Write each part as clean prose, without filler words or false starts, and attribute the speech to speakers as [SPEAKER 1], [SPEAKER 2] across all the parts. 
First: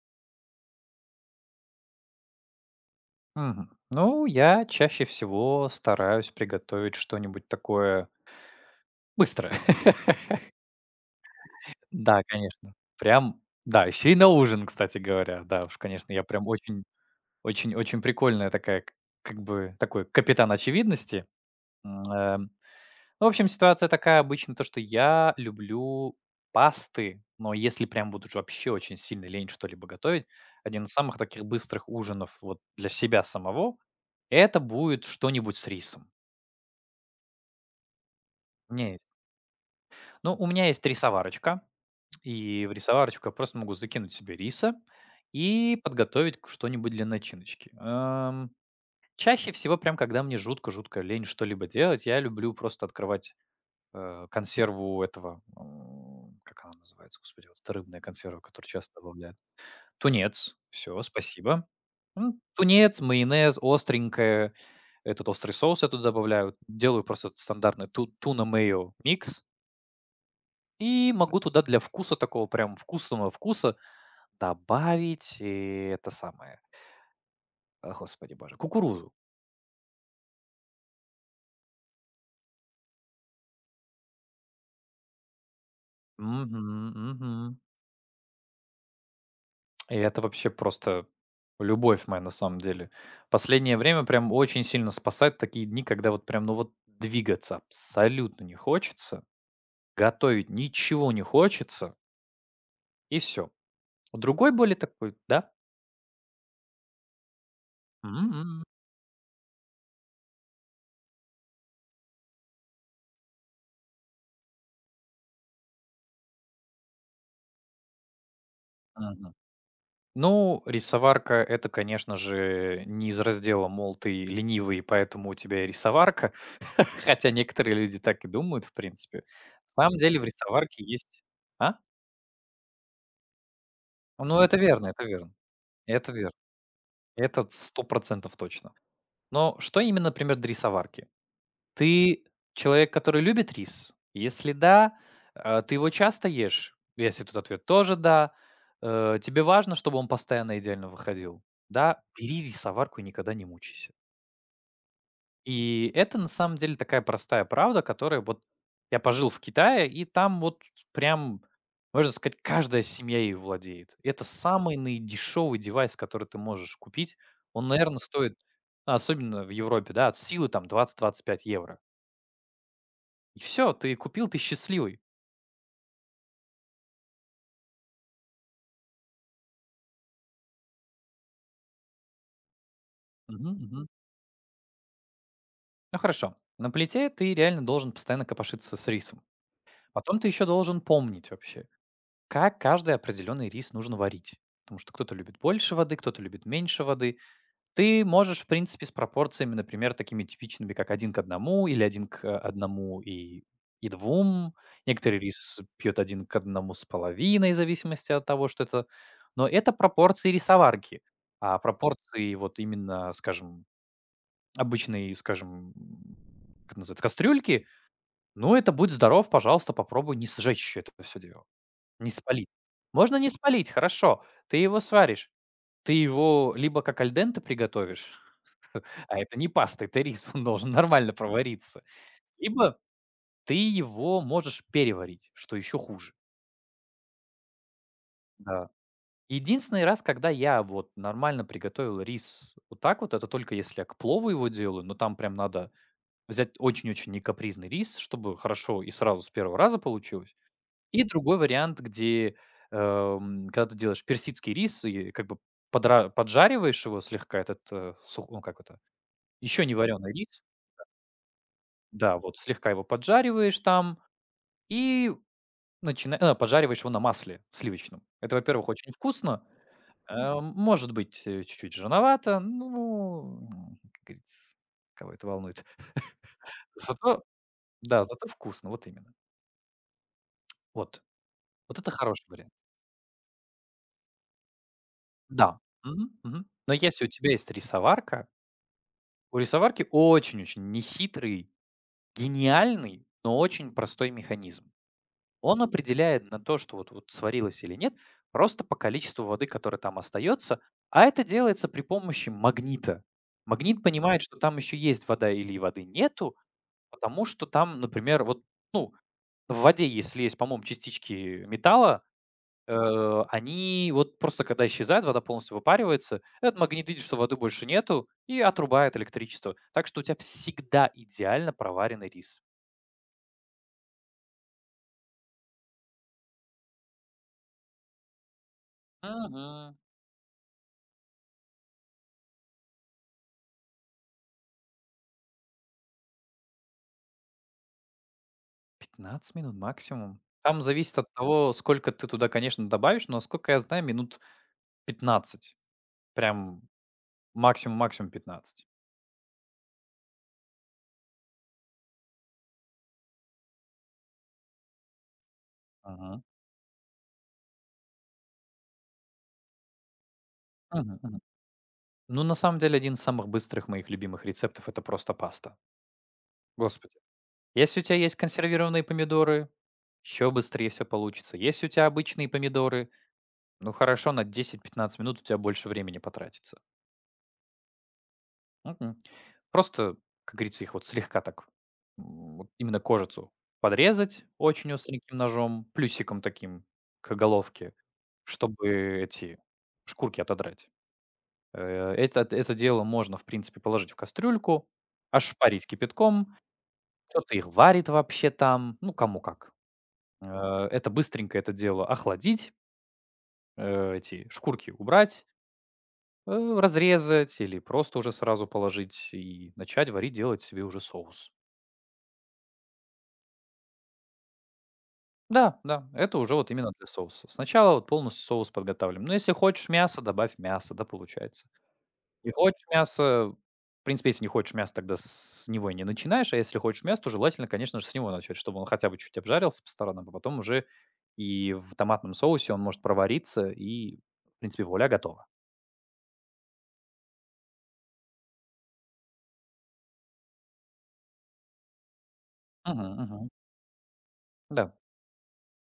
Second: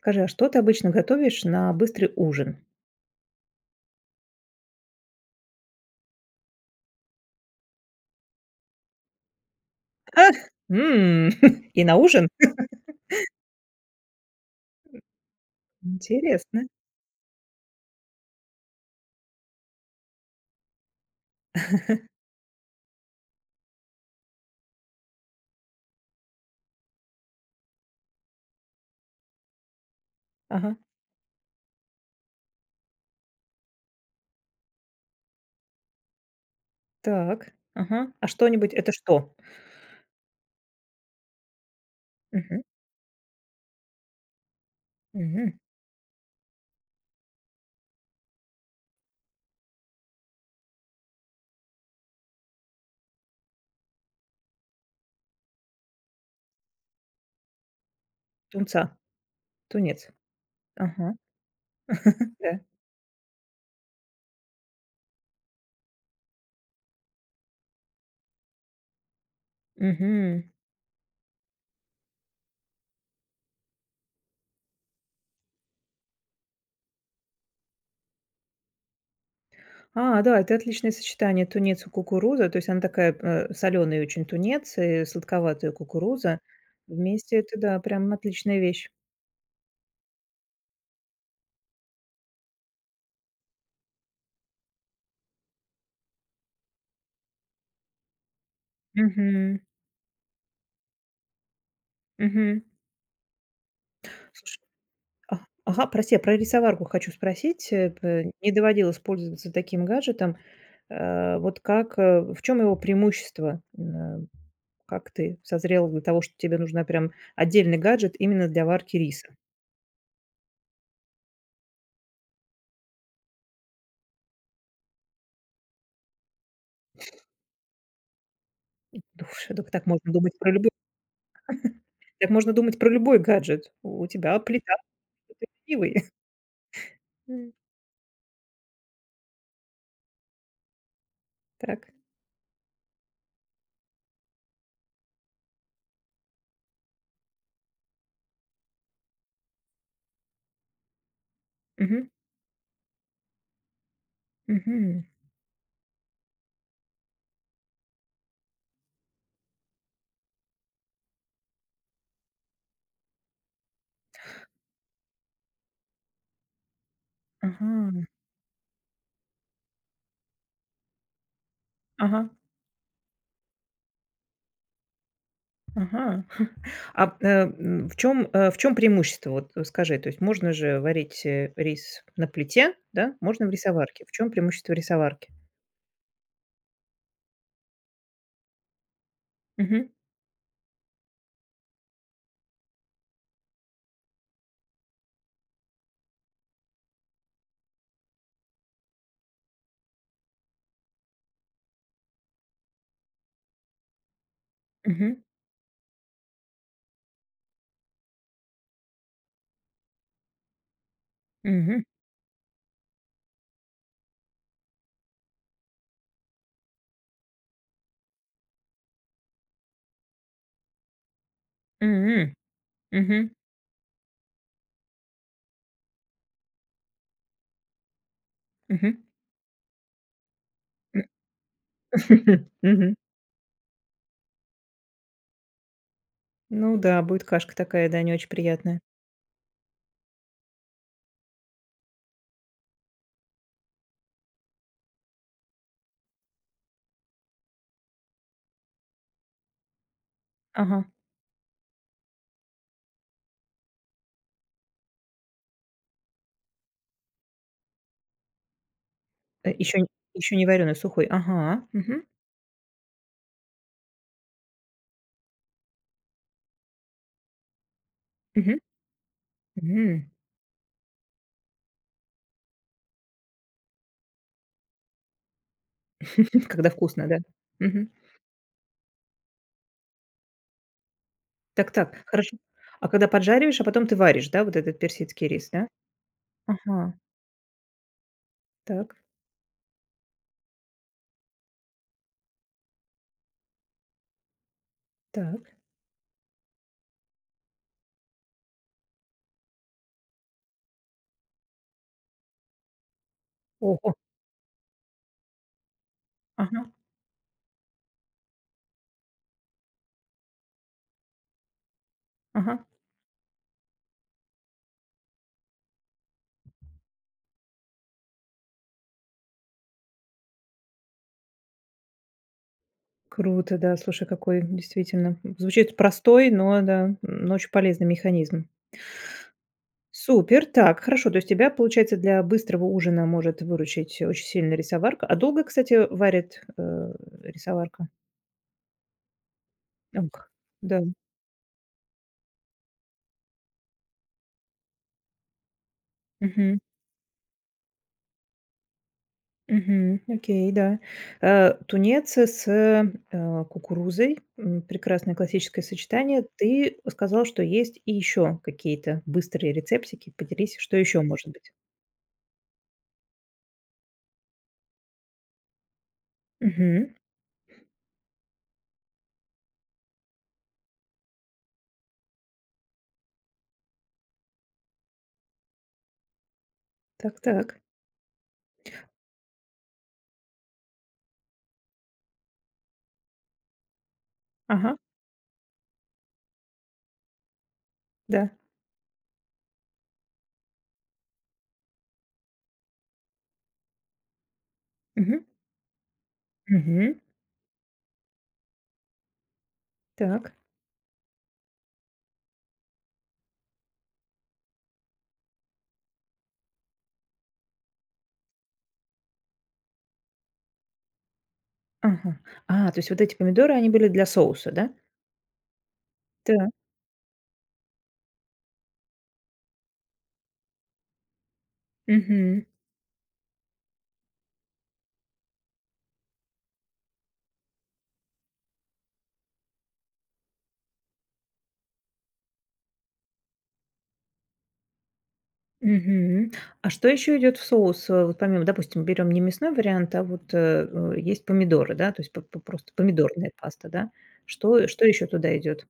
[SPEAKER 1] Скажи, а что ты обычно готовишь на быстрый ужин?
[SPEAKER 2] Мгм. Ну, я чаще всего стараюсь приготовить что-нибудь такое быстрое.
[SPEAKER 1] Ах. М, и на
[SPEAKER 2] Да,
[SPEAKER 1] ужин?
[SPEAKER 2] конечно. Прям, да, еще и на ужин, кстати говоря. Да уж, конечно, я прям
[SPEAKER 1] Интересно.
[SPEAKER 2] очень, очень, очень прикольная такая, как бы такой капитан очевидности. М, эм, ну, в общем, ситуация такая обычно, то, что я люблю пасты, но если прям вот уж вообще очень сильно лень что-либо готовить,
[SPEAKER 1] Ага,
[SPEAKER 2] один из самых таких быстрых ужинов вот для себя самого, это будет что-нибудь с рисом.
[SPEAKER 1] так, ага. Это что?
[SPEAKER 2] Ну, у меня есть рисоварочка,
[SPEAKER 1] Мгм,
[SPEAKER 2] и в рисоварочку я просто могу закинуть себе риса
[SPEAKER 1] мгм.
[SPEAKER 2] и подготовить что-нибудь для начиночки. Чаще всего, прям когда мне жутко-жутко лень что-либо делать, я люблю просто открывать консерву этого, как она называется, господи, вот эта рыбная консерва, которую
[SPEAKER 1] Тунца,
[SPEAKER 2] часто добавляют.
[SPEAKER 1] тунец.
[SPEAKER 2] Тунец, все,
[SPEAKER 1] Ага,
[SPEAKER 2] спасибо.
[SPEAKER 1] да.
[SPEAKER 2] Тунец, майонез, остренькое, этот острый соус я туда добавляю. Делаю просто стандартный туна-мейо микс,
[SPEAKER 1] Мгм.
[SPEAKER 2] и могу туда для вкуса такого прям вкусного вкуса добавить, это самое, а, господи боже, кукурузу.
[SPEAKER 1] А, да, это отличное сочетание тунец и кукуруза. То есть она такая, соленая очень тунец и сладковатая кукуруза.
[SPEAKER 2] Мгм,
[SPEAKER 1] Вместе
[SPEAKER 2] мгм.
[SPEAKER 1] это, да, прям отличная вещь.
[SPEAKER 2] И это вообще просто любовь моя на самом деле. Последнее время прям очень сильно спасает такие дни, когда вот прям, ну вот двигаться абсолютно не хочется,
[SPEAKER 1] Мгм,
[SPEAKER 2] готовить ничего не хочется,
[SPEAKER 1] мгм.
[SPEAKER 2] и все. Другой более такой,
[SPEAKER 1] А,
[SPEAKER 2] да?
[SPEAKER 1] ага, прости, я про рисоварку хочу спросить. Э, п Не
[SPEAKER 2] Мгм,
[SPEAKER 1] доводилось пользоваться таким гаджетом. Вот как, в чем его преимущество? Как ты созрел для того, что тебе нужна прям отдельный гаджет именно для варки риса?
[SPEAKER 2] мгм. Ну, рисоварка — это, конечно же, не из раздела, мол, ты ленивый, поэтому у тебя и рисоварка, хотя некоторые люди так и думают, в
[SPEAKER 1] И
[SPEAKER 2] принципе.
[SPEAKER 1] думаешь, так
[SPEAKER 2] На
[SPEAKER 1] так
[SPEAKER 2] самом
[SPEAKER 1] можно
[SPEAKER 2] деле в
[SPEAKER 1] думать про любой
[SPEAKER 2] рисоварке есть. А?
[SPEAKER 1] так можно думать про любой гаджет. У тебя
[SPEAKER 2] Ну, это
[SPEAKER 1] плита,
[SPEAKER 2] верно, это верно,
[SPEAKER 1] ты ленивый.
[SPEAKER 2] это верно. Это
[SPEAKER 1] М,
[SPEAKER 2] 100% точно. Но что именно, например, до рисоварки?
[SPEAKER 1] так.
[SPEAKER 2] Ты человек, который любит рис? Если да, ты его часто ешь? Если тут ответ тоже "да", тебе важно, чтобы он постоянно идеально выходил? Да,
[SPEAKER 1] Мгм.
[SPEAKER 2] бери рисоварку и никогда не мучайся.
[SPEAKER 1] Мгм.
[SPEAKER 2] И это на самом деле такая простая правда, которая вот я пожил в Китае, и там вот прям, можно сказать, каждая семья ею владеет. Это самый наидешевый девайс, который ты можешь купить. Он, наверное,
[SPEAKER 1] Ага.
[SPEAKER 2] стоит, а, особенно в Европе, да, от силы там 20–25 евро.
[SPEAKER 1] Ага.
[SPEAKER 2] И все, ты купил, ты счастливый.
[SPEAKER 1] Ага. А, в чем преимущество? Вот, скажи, то есть можно же варить, рис на плите, да, можно
[SPEAKER 2] Мгм,
[SPEAKER 1] в
[SPEAKER 2] мгм.
[SPEAKER 1] рисоварке. В чем преимущество рисоварки?
[SPEAKER 2] Ну хорошо. На плите ты реально должен постоянно копошиться с рисом.
[SPEAKER 1] Мгм.
[SPEAKER 2] Потом ты еще должен помнить вообще, как каждый определенный рис нужно варить. Потому что кто-то любит больше воды, кто-то любит меньше воды. Ты можешь, в принципе, с пропорциями, например, такими типичными, как один к одному или один к одному и двум, некоторые
[SPEAKER 1] Мгм.
[SPEAKER 2] рис пьют один к одному с половиной, в зависимости от того, что это. Но это пропорции рисоварки. А
[SPEAKER 1] Мгм.
[SPEAKER 2] пропорции вот именно, скажем, обычной, скажем, как это называется, кастрюльки, ну, это будь здоров, пожалуйста, попробуй не сжечь это все дело, не
[SPEAKER 1] М.
[SPEAKER 2] спалить. Можно не
[SPEAKER 1] Мгм.
[SPEAKER 2] спалить, хорошо, ты его сваришь. Ты его либо как аль приготовишь.
[SPEAKER 1] Мгм.
[SPEAKER 2] А это не паста, это рис, он должен нормально провариться. Либо
[SPEAKER 1] Мгм.
[SPEAKER 2] ты его можешь переварить, что еще хуже.
[SPEAKER 1] Ну да, будет кашка такая, да, не очень
[SPEAKER 2] Да.
[SPEAKER 1] приятная.
[SPEAKER 2] Единственный раз, когда я вот нормально приготовил рис вот так вот, это только если я к плову его делаю, но там прям надо взять очень-очень некапризный рис, чтобы хорошо и сразу с первого раза получилось.
[SPEAKER 1] Ага.
[SPEAKER 2] И другой вариант, где когда ты делаешь персидский рис и как бы поджариваешь его слегка, этот, ну как это, еще не
[SPEAKER 1] еще
[SPEAKER 2] вареный
[SPEAKER 1] еще
[SPEAKER 2] рис,
[SPEAKER 1] не вареный сухой. Ага. Мгм.
[SPEAKER 2] да, вот слегка его поджариваешь там. И поджариваешь его на масле сливочном. Это,
[SPEAKER 1] Мгм.
[SPEAKER 2] во-первых, очень вкусно.
[SPEAKER 1] М.
[SPEAKER 2] Может быть, чуть-чуть жирновато, ну, как говорится, кого это волнует.
[SPEAKER 1] Когда вкусно, да?
[SPEAKER 2] Зато
[SPEAKER 1] Мгм.
[SPEAKER 2] да, зато вкусно, вот именно. Вот.
[SPEAKER 1] Так
[SPEAKER 2] Вот это
[SPEAKER 1] так,
[SPEAKER 2] хороший
[SPEAKER 1] хорошо.
[SPEAKER 2] вариант.
[SPEAKER 1] А когда поджариваешь, а потом ты варишь, да, вот этот персидский рис,
[SPEAKER 2] Да.
[SPEAKER 1] да?
[SPEAKER 2] Мгм, мгм. Но
[SPEAKER 1] Ага.
[SPEAKER 2] если у тебя есть рисоварка,
[SPEAKER 1] Так.
[SPEAKER 2] у рисоварки очень-очень нехитрый, гениальный, но очень простой механизм.
[SPEAKER 1] Так.
[SPEAKER 2] Он определяет на то, что вот, вот сварилось или нет, просто по количеству воды, которая там остается, а это делается при помощи магнита. Магнит
[SPEAKER 1] Ого.
[SPEAKER 2] понимает, что там еще есть вода или воды нету,
[SPEAKER 1] Ага,
[SPEAKER 2] потому что там, например, вот, ну, в воде, если есть, по-моему, частички металла,
[SPEAKER 1] ага.
[SPEAKER 2] э, они вот просто когда исчезают, вода полностью выпаривается, этот магнит видит, что воды больше нету и отрубает электричество. Так что у тебя всегда идеально проваренный рис.
[SPEAKER 1] Круто, да. Слушай, какой действительно звучит простой, но да, но очень полезный механизм.
[SPEAKER 2] Мгм.
[SPEAKER 1] Супер. Так, хорошо. То есть тебя, получается, для быстрого ужина может выручить очень сильно рисоварка. А долго, кстати, варит, рисоварка?
[SPEAKER 2] пятнадцать минут
[SPEAKER 1] Ох,
[SPEAKER 2] максимум? Там
[SPEAKER 1] да.
[SPEAKER 2] зависит от того, сколько ты туда, конечно, добавишь, но, насколько я знаю, минут 15.
[SPEAKER 1] Мгм.
[SPEAKER 2] Прям максимум-максимум 15.
[SPEAKER 1] Мгм. Окей, да. Тунец с, кукурузой, прекрасное классическое
[SPEAKER 2] Мгм.
[SPEAKER 1] сочетание. Ты сказал, что есть и еще какие-то быстрые рецептики. Поделись, что
[SPEAKER 2] Мгм,
[SPEAKER 1] еще
[SPEAKER 2] мгм.
[SPEAKER 1] может быть?
[SPEAKER 2] Ну, на самом деле, один из самых быстрых моих любимых рецептов — это просто паста.
[SPEAKER 1] Мгм.
[SPEAKER 2] Господи. Если у тебя есть консервированные помидоры, еще быстрее все получится. Если у тебя обычные помидоры, ну, хорошо, на 10-15 минут у тебя больше времени потратится.
[SPEAKER 1] Так так.
[SPEAKER 2] Мгм. Просто, как говорится, их вот слегка так, вот именно кожицу подрезать очень
[SPEAKER 1] Ага,
[SPEAKER 2] остреньким ножом, плюсиком таким к головке,
[SPEAKER 1] да.
[SPEAKER 2] чтобы эти шкурки отодрать. Это дело можно, в принципе, положить в кастрюльку,
[SPEAKER 1] Мгм.
[SPEAKER 2] ошпарить кипятком.
[SPEAKER 1] Мгм.
[SPEAKER 2] Кто-то их варит вообще там, ну, кому как.
[SPEAKER 1] Так.
[SPEAKER 2] Это быстренько это дело охладить, эти шкурки убрать, э, разрезать или просто уже сразу положить и начать варить, делать себе уже соус.
[SPEAKER 1] Ага. А, то есть вот эти помидоры, они были для соуса, да?
[SPEAKER 2] Да, да, это уже
[SPEAKER 1] Да.
[SPEAKER 2] вот именно для соуса. Сначала вот полностью соус подготавливаем. Но если хочешь мясо, добавь мясо, да, получается. Не
[SPEAKER 1] Мгм.
[SPEAKER 2] хочешь мясо, в принципе, если не хочешь мясо, тогда с него и не начинаешь, а если хочешь мясо, то желательно, конечно же, с него начать, чтобы он хотя бы чуть обжарился по сторонам, а потом уже и в томатном соусе он может провариться, и, в принципе, вуаля, готово.
[SPEAKER 1] Мгм. А что еще идет в соус? Вот помимо, допустим, берем не мясной вариант, а вот, есть помидоры, да, то есть п п просто
[SPEAKER 2] Мгм, мгм.
[SPEAKER 1] помидорная паста, да. Что
[SPEAKER 2] Да.
[SPEAKER 1] что еще туда идет?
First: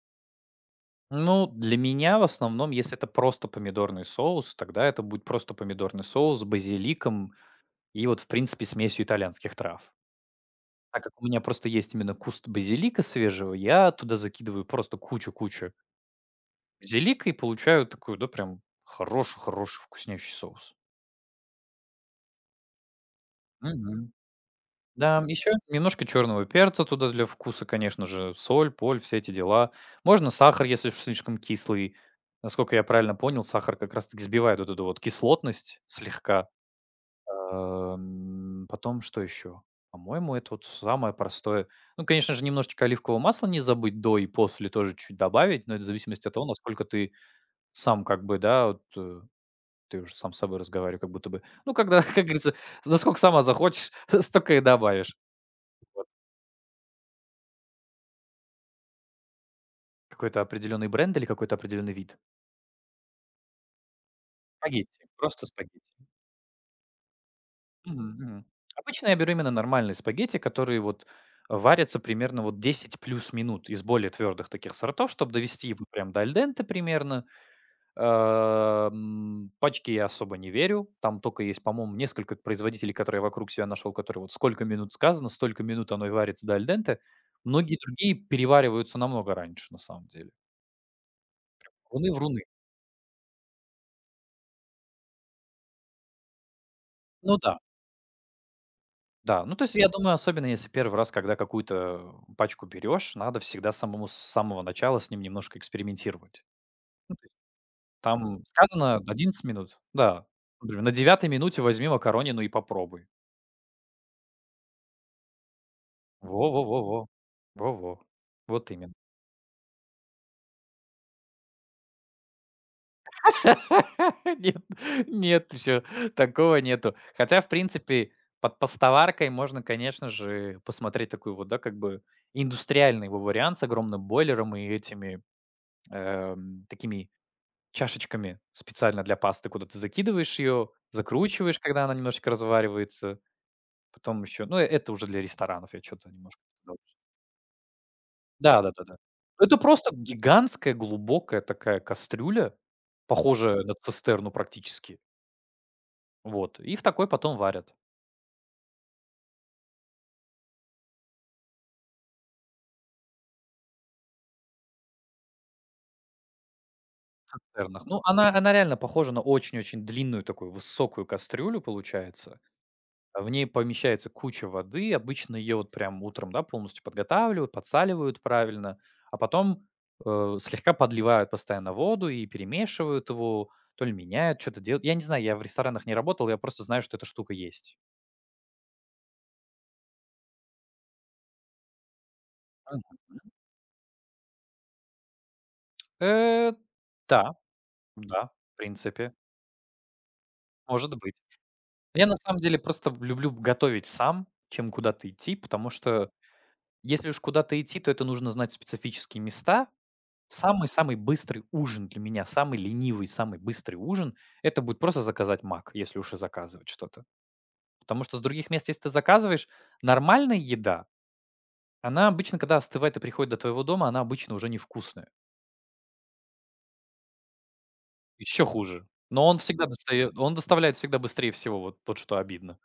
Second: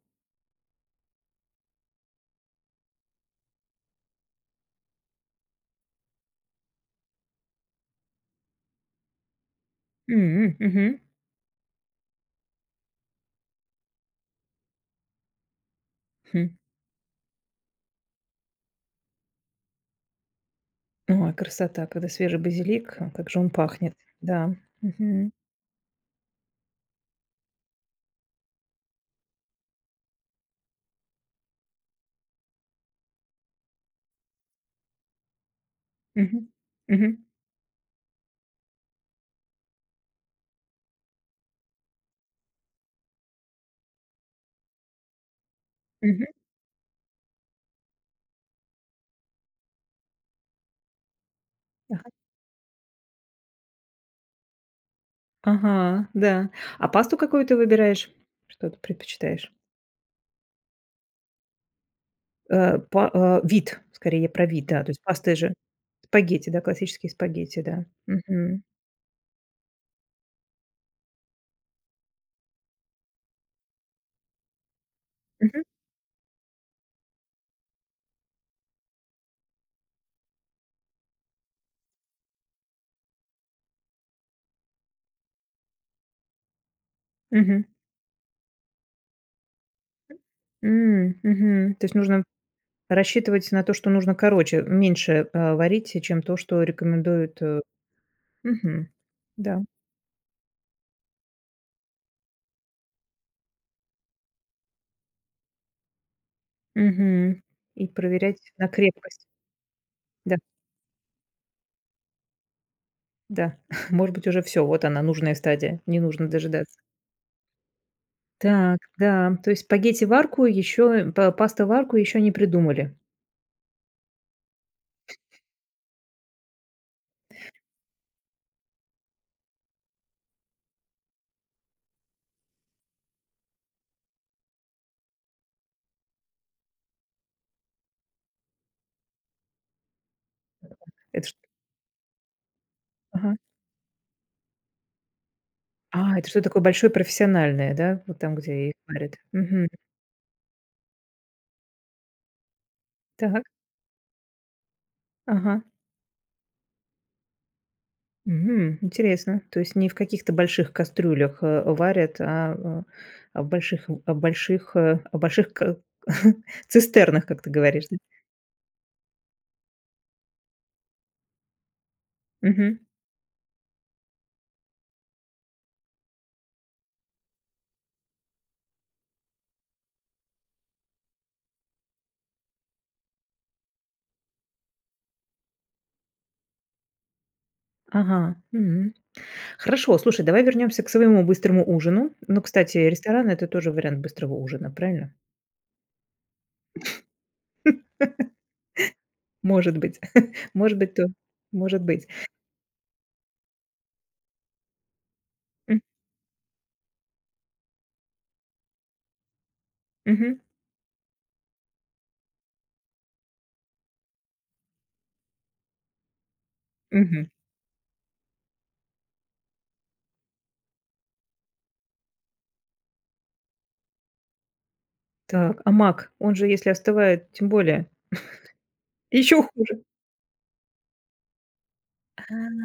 [SPEAKER 2] Ну, для меня в основном, если это просто помидорный соус, тогда это будет просто помидорный соус с базиликом и вот, в принципе, смесью итальянских трав.
[SPEAKER 1] Мгм.
[SPEAKER 2] Так как у меня просто есть именно куст базилика свежего, я туда закидываю просто кучу-кучу
[SPEAKER 1] Хм.
[SPEAKER 2] базилика и получаю такой, да, прям хороший-хороший вкуснящий соус.
[SPEAKER 1] Ой, красота, когда свежий базилик, а, как же он пахнет.
[SPEAKER 2] Мгм.
[SPEAKER 1] Да.
[SPEAKER 2] Да,
[SPEAKER 1] Мгм.
[SPEAKER 2] еще немножко черного перца туда для вкуса, конечно же, соль, поль, все эти дела. Можно сахар, если уж слишком кислый. Насколько я правильно понял, сахар как раз-таки сбивает вот эту вот кислотность слегка.
[SPEAKER 1] Мгм. Мгм.
[SPEAKER 2] Потом что еще? По-моему, это вот самое простое. Ну, конечно же, немножечко оливкового масла не забыть до и после тоже чуть добавить, но это в
[SPEAKER 1] Мгм.
[SPEAKER 2] зависимости от того, насколько ты сам как бы, да, ты уже сам с собой разговариваешь как будто бы. Ну,
[SPEAKER 1] Ага.
[SPEAKER 2] когда, как говорится, насколько сама захочешь, столько и добавишь.
[SPEAKER 1] Ага,
[SPEAKER 2] Вот.
[SPEAKER 1] да. А пасту какую ты выбираешь? Что ты предпочитаешь?
[SPEAKER 2] Какой-то определенный бренд или какой-то определенный вид.
[SPEAKER 1] Вид, скорее про вид, да. То есть
[SPEAKER 2] Спагетти.
[SPEAKER 1] пасты
[SPEAKER 2] Просто
[SPEAKER 1] же
[SPEAKER 2] спагетти.
[SPEAKER 1] спагетти, да, классические спагетти, да.
[SPEAKER 2] Мгм, мгм. Обычно я беру именно нормальные спагетти, которые вот варятся примерно вот 10+ минут из более твердых таких сортов, чтобы
[SPEAKER 1] Мгм.
[SPEAKER 2] довести его прям до альденте примерно. Пачки я особо не верю. Там только есть, по-моему, несколько производителей, которые я вокруг себя нашел, которые вот сколько минут сказано, столько минут оно и варится до альденте.
[SPEAKER 1] Мгм.
[SPEAKER 2] Многие другие перевариваются намного раньше, на самом деле.
[SPEAKER 1] Мгм. То есть
[SPEAKER 2] Вруны,
[SPEAKER 1] нужно
[SPEAKER 2] вруны.
[SPEAKER 1] рассчитывать на то, что нужно короче, меньше, варить, чем то, что
[SPEAKER 2] Ну
[SPEAKER 1] рекомендуют,
[SPEAKER 2] да.
[SPEAKER 1] э Мгм.
[SPEAKER 2] Да, ну,
[SPEAKER 1] Да.
[SPEAKER 2] то есть я думаю, особенно если первый раз, когда какую-то пачку берешь, надо всегда самому с самого начала с ним немножко экспериментировать. Ну, то есть
[SPEAKER 1] Мгм. И
[SPEAKER 2] там
[SPEAKER 1] проверять на
[SPEAKER 2] сказано
[SPEAKER 1] крепкость.
[SPEAKER 2] 11 минут, да.
[SPEAKER 1] Да,
[SPEAKER 2] Например, на девятой минуте возьми макаронину и попробуй.
[SPEAKER 1] да. Может быть, уже все вот она, нужная стадия, не нужно дожидаться.
[SPEAKER 2] Во-во-во-во. Во-во. Вот
[SPEAKER 1] Так,
[SPEAKER 2] именно.
[SPEAKER 1] да, то есть спагетти в арку еще, паста в арку еще не придумали.
[SPEAKER 2] Нет, нет еще, такого нету. Хотя, в принципе, под постоваркой можно, конечно же, посмотреть такой вот, да, как бы индустриальный его вариант с огромным бойлером и этими, такими чашечками специально для пасты, куда ты закидываешь ее,
[SPEAKER 1] Это чт
[SPEAKER 2] закручиваешь, когда она немножечко разваривается.
[SPEAKER 1] Ага.
[SPEAKER 2] Потом еще, ну, это уже для ресторанов, я что-то
[SPEAKER 1] А, это
[SPEAKER 2] немножко.
[SPEAKER 1] что такое большое профессиональное, да? Вот там, где их
[SPEAKER 2] Да-да-да-да.
[SPEAKER 1] варят.
[SPEAKER 2] Это
[SPEAKER 1] Мгм.
[SPEAKER 2] просто гигантская глубокая такая кастрюля,
[SPEAKER 1] Так.
[SPEAKER 2] похожая на цистерну практически.
[SPEAKER 1] Ага.
[SPEAKER 2] Вот. И в такой потом варят.
[SPEAKER 1] Мгм. Интересно. То есть не в каких-то больших кастрюлях, варят, а в больших э, а в больших ка цистернах, как ты говоришь,
[SPEAKER 2] Цистернах.
[SPEAKER 1] да?
[SPEAKER 2] Ну, она реально похожа на очень-очень длинную такую высокую кастрюлю получается.
[SPEAKER 1] Мгм.
[SPEAKER 2] В ней помещается куча воды. Обычно ее вот прям утром, да, полностью подготавливают, подсаливают правильно, а потом слегка подливают постоянно воду и перемешивают его, то ли меняют, что-то делают. Я не знаю, я в ресторанах не работал, я просто знаю, что эта штука есть.
[SPEAKER 1] Ага. Мгм. Хорошо, слушай, давай вернемся к своему быстрому ужину. Ну, кстати,
[SPEAKER 2] Мгм.
[SPEAKER 1] ресторан- это тоже вариант быстрого ужина, правильно?
[SPEAKER 2] Э, да, да, в принципе,
[SPEAKER 1] Может быть. Может быть,
[SPEAKER 2] может
[SPEAKER 1] то
[SPEAKER 2] быть.
[SPEAKER 1] может быть.
[SPEAKER 2] Я на самом деле просто люблю готовить сам, чем куда-то идти, потому
[SPEAKER 1] М.
[SPEAKER 2] что если уж куда-то идти, то это нужно знать специфические места.
[SPEAKER 1] Мгм.
[SPEAKER 2] Самый-самый быстрый ужин для меня, самый ленивый, самый быстрый ужин — это будет просто заказать "Мак", если уж и заказывать что-то.
[SPEAKER 1] Мгм.
[SPEAKER 2] Потому что с других мест, если ты заказываешь, нормальная еда, она обычно, когда остывает и приходит до твоего дома, она обычно уже невкусная.
[SPEAKER 1] Так, а мак, он же, если остывает, тем более
[SPEAKER 2] Еще хуже. Но
[SPEAKER 1] еще хуже.
[SPEAKER 2] он доставляет всегда быстрее всего, вот вот что
[SPEAKER 1] А,
[SPEAKER 2] обидно.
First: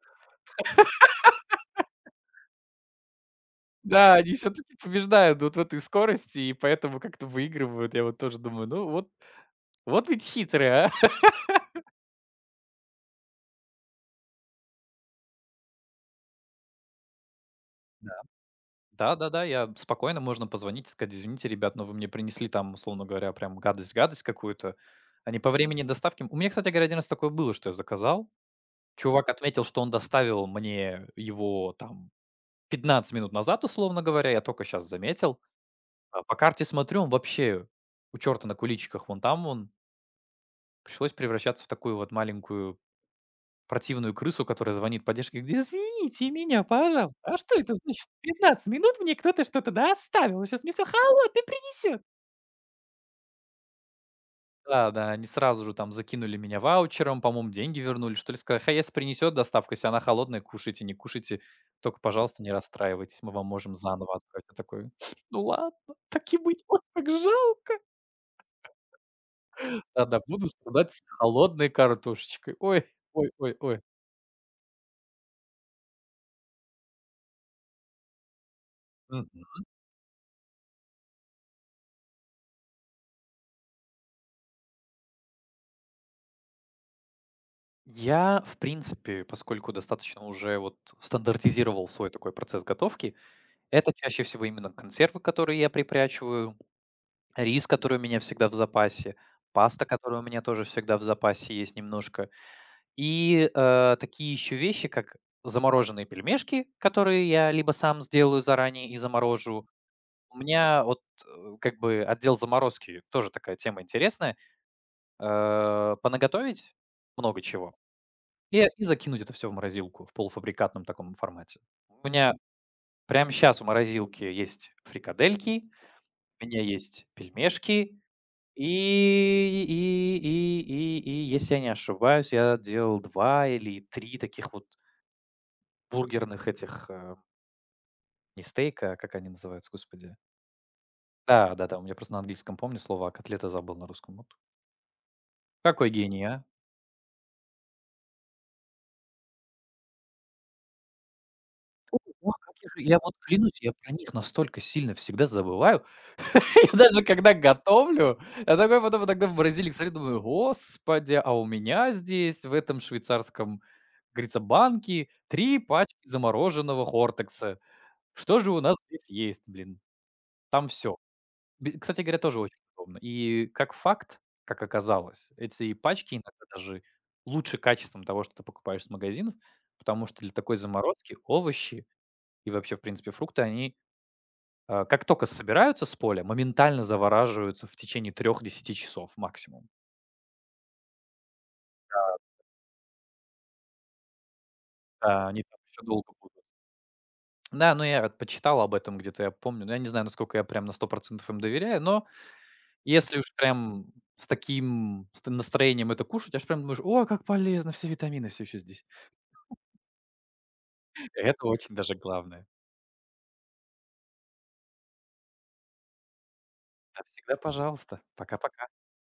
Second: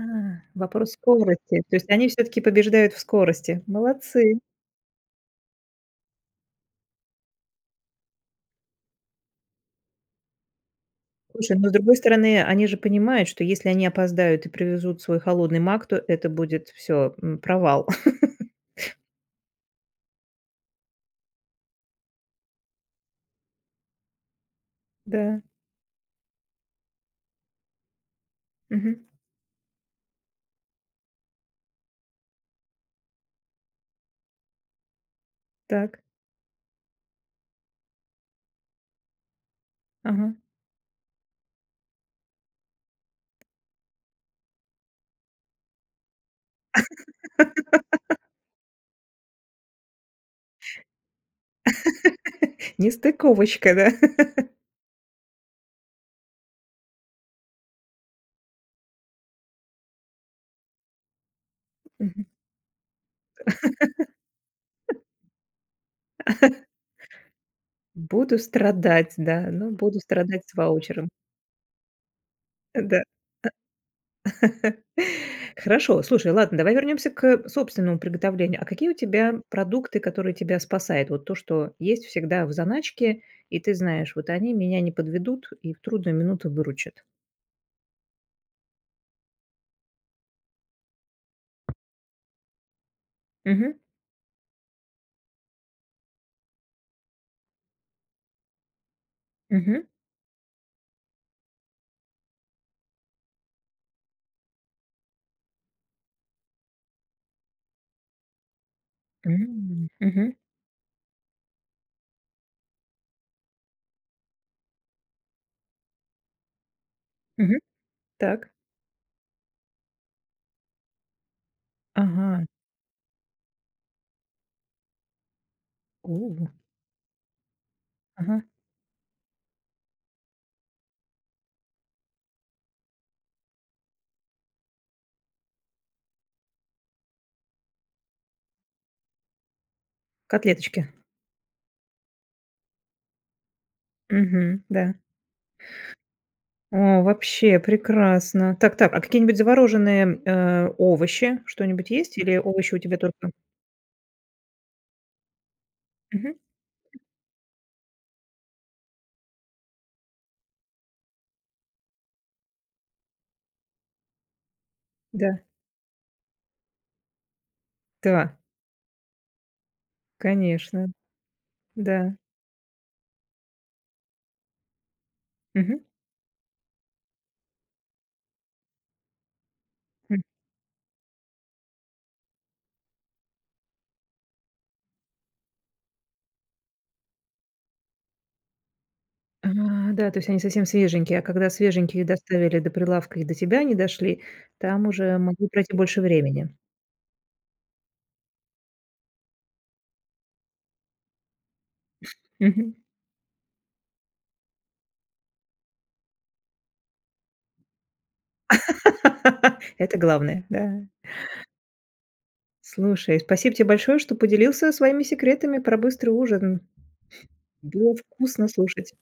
[SPEAKER 1] вопрос скорости. То есть они все таки побеждают в скорости.
[SPEAKER 2] Да, они
[SPEAKER 1] Молодцы.
[SPEAKER 2] все таки побеждают вот в этой скорости и поэтому как-то выигрывают. Я вот тоже думаю: "Ну вот вот ведь хитрые, а".
[SPEAKER 1] Слушай, но с другой стороны, они же понимают, что если они опоздают и привезут свой холодный мак, то это будет все провал.
[SPEAKER 2] Да-да-да, я спокойно можно позвонить и сказать: "Извините, ребят, но вы мне принесли там, условно говоря, прям гадость-гадость какую-то". Они
[SPEAKER 1] Да.
[SPEAKER 2] по времени доставки. У меня, кстати говоря, один раз такое было, что я заказал.
[SPEAKER 1] Мгм.
[SPEAKER 2] Чувак отметил, что он доставил мне его там 15 минут назад, условно говоря, я только сейчас заметил.
[SPEAKER 1] Так.
[SPEAKER 2] А по карте смотрю, он вообще у черта на куличиках вон там он.
[SPEAKER 1] Ага.
[SPEAKER 2] Пришлось превращаться в такую вот маленькую противную крысу, которая звонит в где: "Извините меня, пожалуйста, а что это значит? 15 минут мне кто-то что-то, да, оставил, сейчас мне всё холодное принесет".
[SPEAKER 1] Нестыковочка, да?
[SPEAKER 2] Да, да, они сразу же там закинули меня ваучером, по-моему, деньги вернули, что ли. Сказали: "Хаес принесет доставку, если она холодная, кушайте, не кушайте, только,
[SPEAKER 1] Мгм.
[SPEAKER 2] пожалуйста, не расстраивайтесь, мы вам можем заново отправить". Я такой: "Ну ладно, так и быть, ой, как жалко".
[SPEAKER 1] Буду страдать, да. Ну, буду
[SPEAKER 2] Да-да,
[SPEAKER 1] страдать
[SPEAKER 2] буду
[SPEAKER 1] с
[SPEAKER 2] страдать с
[SPEAKER 1] ваучером.
[SPEAKER 2] холодной картошечкой. Ой,
[SPEAKER 1] Да.
[SPEAKER 2] ой, ой, ой.
[SPEAKER 1] Хорошо, слушай, ладно, давай вернемся к собственному приготовлению. А какие у тебя продукты, которые тебя спасают? Вот то, что есть всегда в заначке, и ты знаешь, вот они меня не подведут и в трудную минуту выручат.
[SPEAKER 2] Я, в принципе, поскольку достаточно уже вот стандартизировал свой такой процесс готовки,
[SPEAKER 1] Мгм.
[SPEAKER 2] это чаще всего именно консервы, которые я припрячиваю, рис, который у меня всегда в запасе, паста,
[SPEAKER 1] Мгм.
[SPEAKER 2] которая у меня тоже всегда в запасе есть немножко, и такие еще вещи, как замороженные пельмешки, которые я либо сам сделаю заранее и заморожу.
[SPEAKER 1] М. Мгм.
[SPEAKER 2] У меня как бы отдел заморозки тоже такая тема интересная. Понаготовить много
[SPEAKER 1] Мгм.
[SPEAKER 2] чего.
[SPEAKER 1] Так.
[SPEAKER 2] И закинуть это все в морозилку в полуфабрикатном таком формате. У меня
[SPEAKER 1] Ага.
[SPEAKER 2] прямо сейчас в морозилке есть фрикадельки, у
[SPEAKER 1] У.
[SPEAKER 2] меня есть пельмешки,
[SPEAKER 1] Ага.
[SPEAKER 2] и если я не ошибаюсь, я делал 2 или 3 таких вот бургерных этих, не стейка, а как они называются, господи?
[SPEAKER 1] Котлеточки.
[SPEAKER 2] Да, да-да, у меня просто на английском помню слово, а котлеты забыл на русском. Вот
[SPEAKER 1] Мгм. Да.
[SPEAKER 2] какой гений, а!
[SPEAKER 1] О, вообще прекрасно. Так, так, а какие-нибудь замороженные, овощи, что-нибудь
[SPEAKER 2] О,
[SPEAKER 1] есть
[SPEAKER 2] о,
[SPEAKER 1] или
[SPEAKER 2] как я
[SPEAKER 1] овощи у
[SPEAKER 2] же
[SPEAKER 1] тебя
[SPEAKER 2] я вот
[SPEAKER 1] только.
[SPEAKER 2] клянусь, я про них настолько сильно всегда забываю.
[SPEAKER 1] Мгм.
[SPEAKER 2] Я даже когда готовлю, я такой потом иногда в морозильник смотрю, думаю: "Господи, а у меня здесь в этом швейцарском, как говорится, банке
[SPEAKER 1] Да.
[SPEAKER 2] 3 пачки замороженного "Хортекса".
[SPEAKER 1] Да,
[SPEAKER 2] Что же у нас здесь есть, блин?" Там
[SPEAKER 1] конечно.
[SPEAKER 2] все. Кстати
[SPEAKER 1] Да.
[SPEAKER 2] говоря, тоже очень удобно. И как факт, как оказалось, эти
[SPEAKER 1] Мгм.
[SPEAKER 2] пачки иногда даже лучше качеством того, что ты покупаешь с магазинов, потому
[SPEAKER 1] М.
[SPEAKER 2] что для такой заморозки овощи и вообще, в принципе, фрукты, как только собираются с поля, моментально завораживаются в течение 3 десяти часов
[SPEAKER 1] А,
[SPEAKER 2] максимум.
[SPEAKER 1] да, то есть они совсем свеженькие, а когда свеженькие доставили до прилавка и до тебя не дошли, там уже
[SPEAKER 2] Да, они
[SPEAKER 1] могло
[SPEAKER 2] там
[SPEAKER 1] пройти
[SPEAKER 2] еще
[SPEAKER 1] больше
[SPEAKER 2] долго будут.
[SPEAKER 1] времени.
[SPEAKER 2] Да, ну я вот почитал об этом где-то, я помню. Но я не знаю, насколько я прям на 100% им доверяю, но
[SPEAKER 1] Мгм.
[SPEAKER 2] если уж прям с таким с т настроением это кушать, аж прям думаешь: "О, как полезно, все витамины все еще здесь".
[SPEAKER 1] Это главное, да.
[SPEAKER 2] Это очень даже главное.
[SPEAKER 1] Слушай, спасибо тебе большое, что поделился своими секретами про быстрый ужин.
[SPEAKER 2] Да, всегда
[SPEAKER 1] Было
[SPEAKER 2] пожалуйста.
[SPEAKER 1] вкусно
[SPEAKER 2] Пока-пока.
[SPEAKER 1] слушать.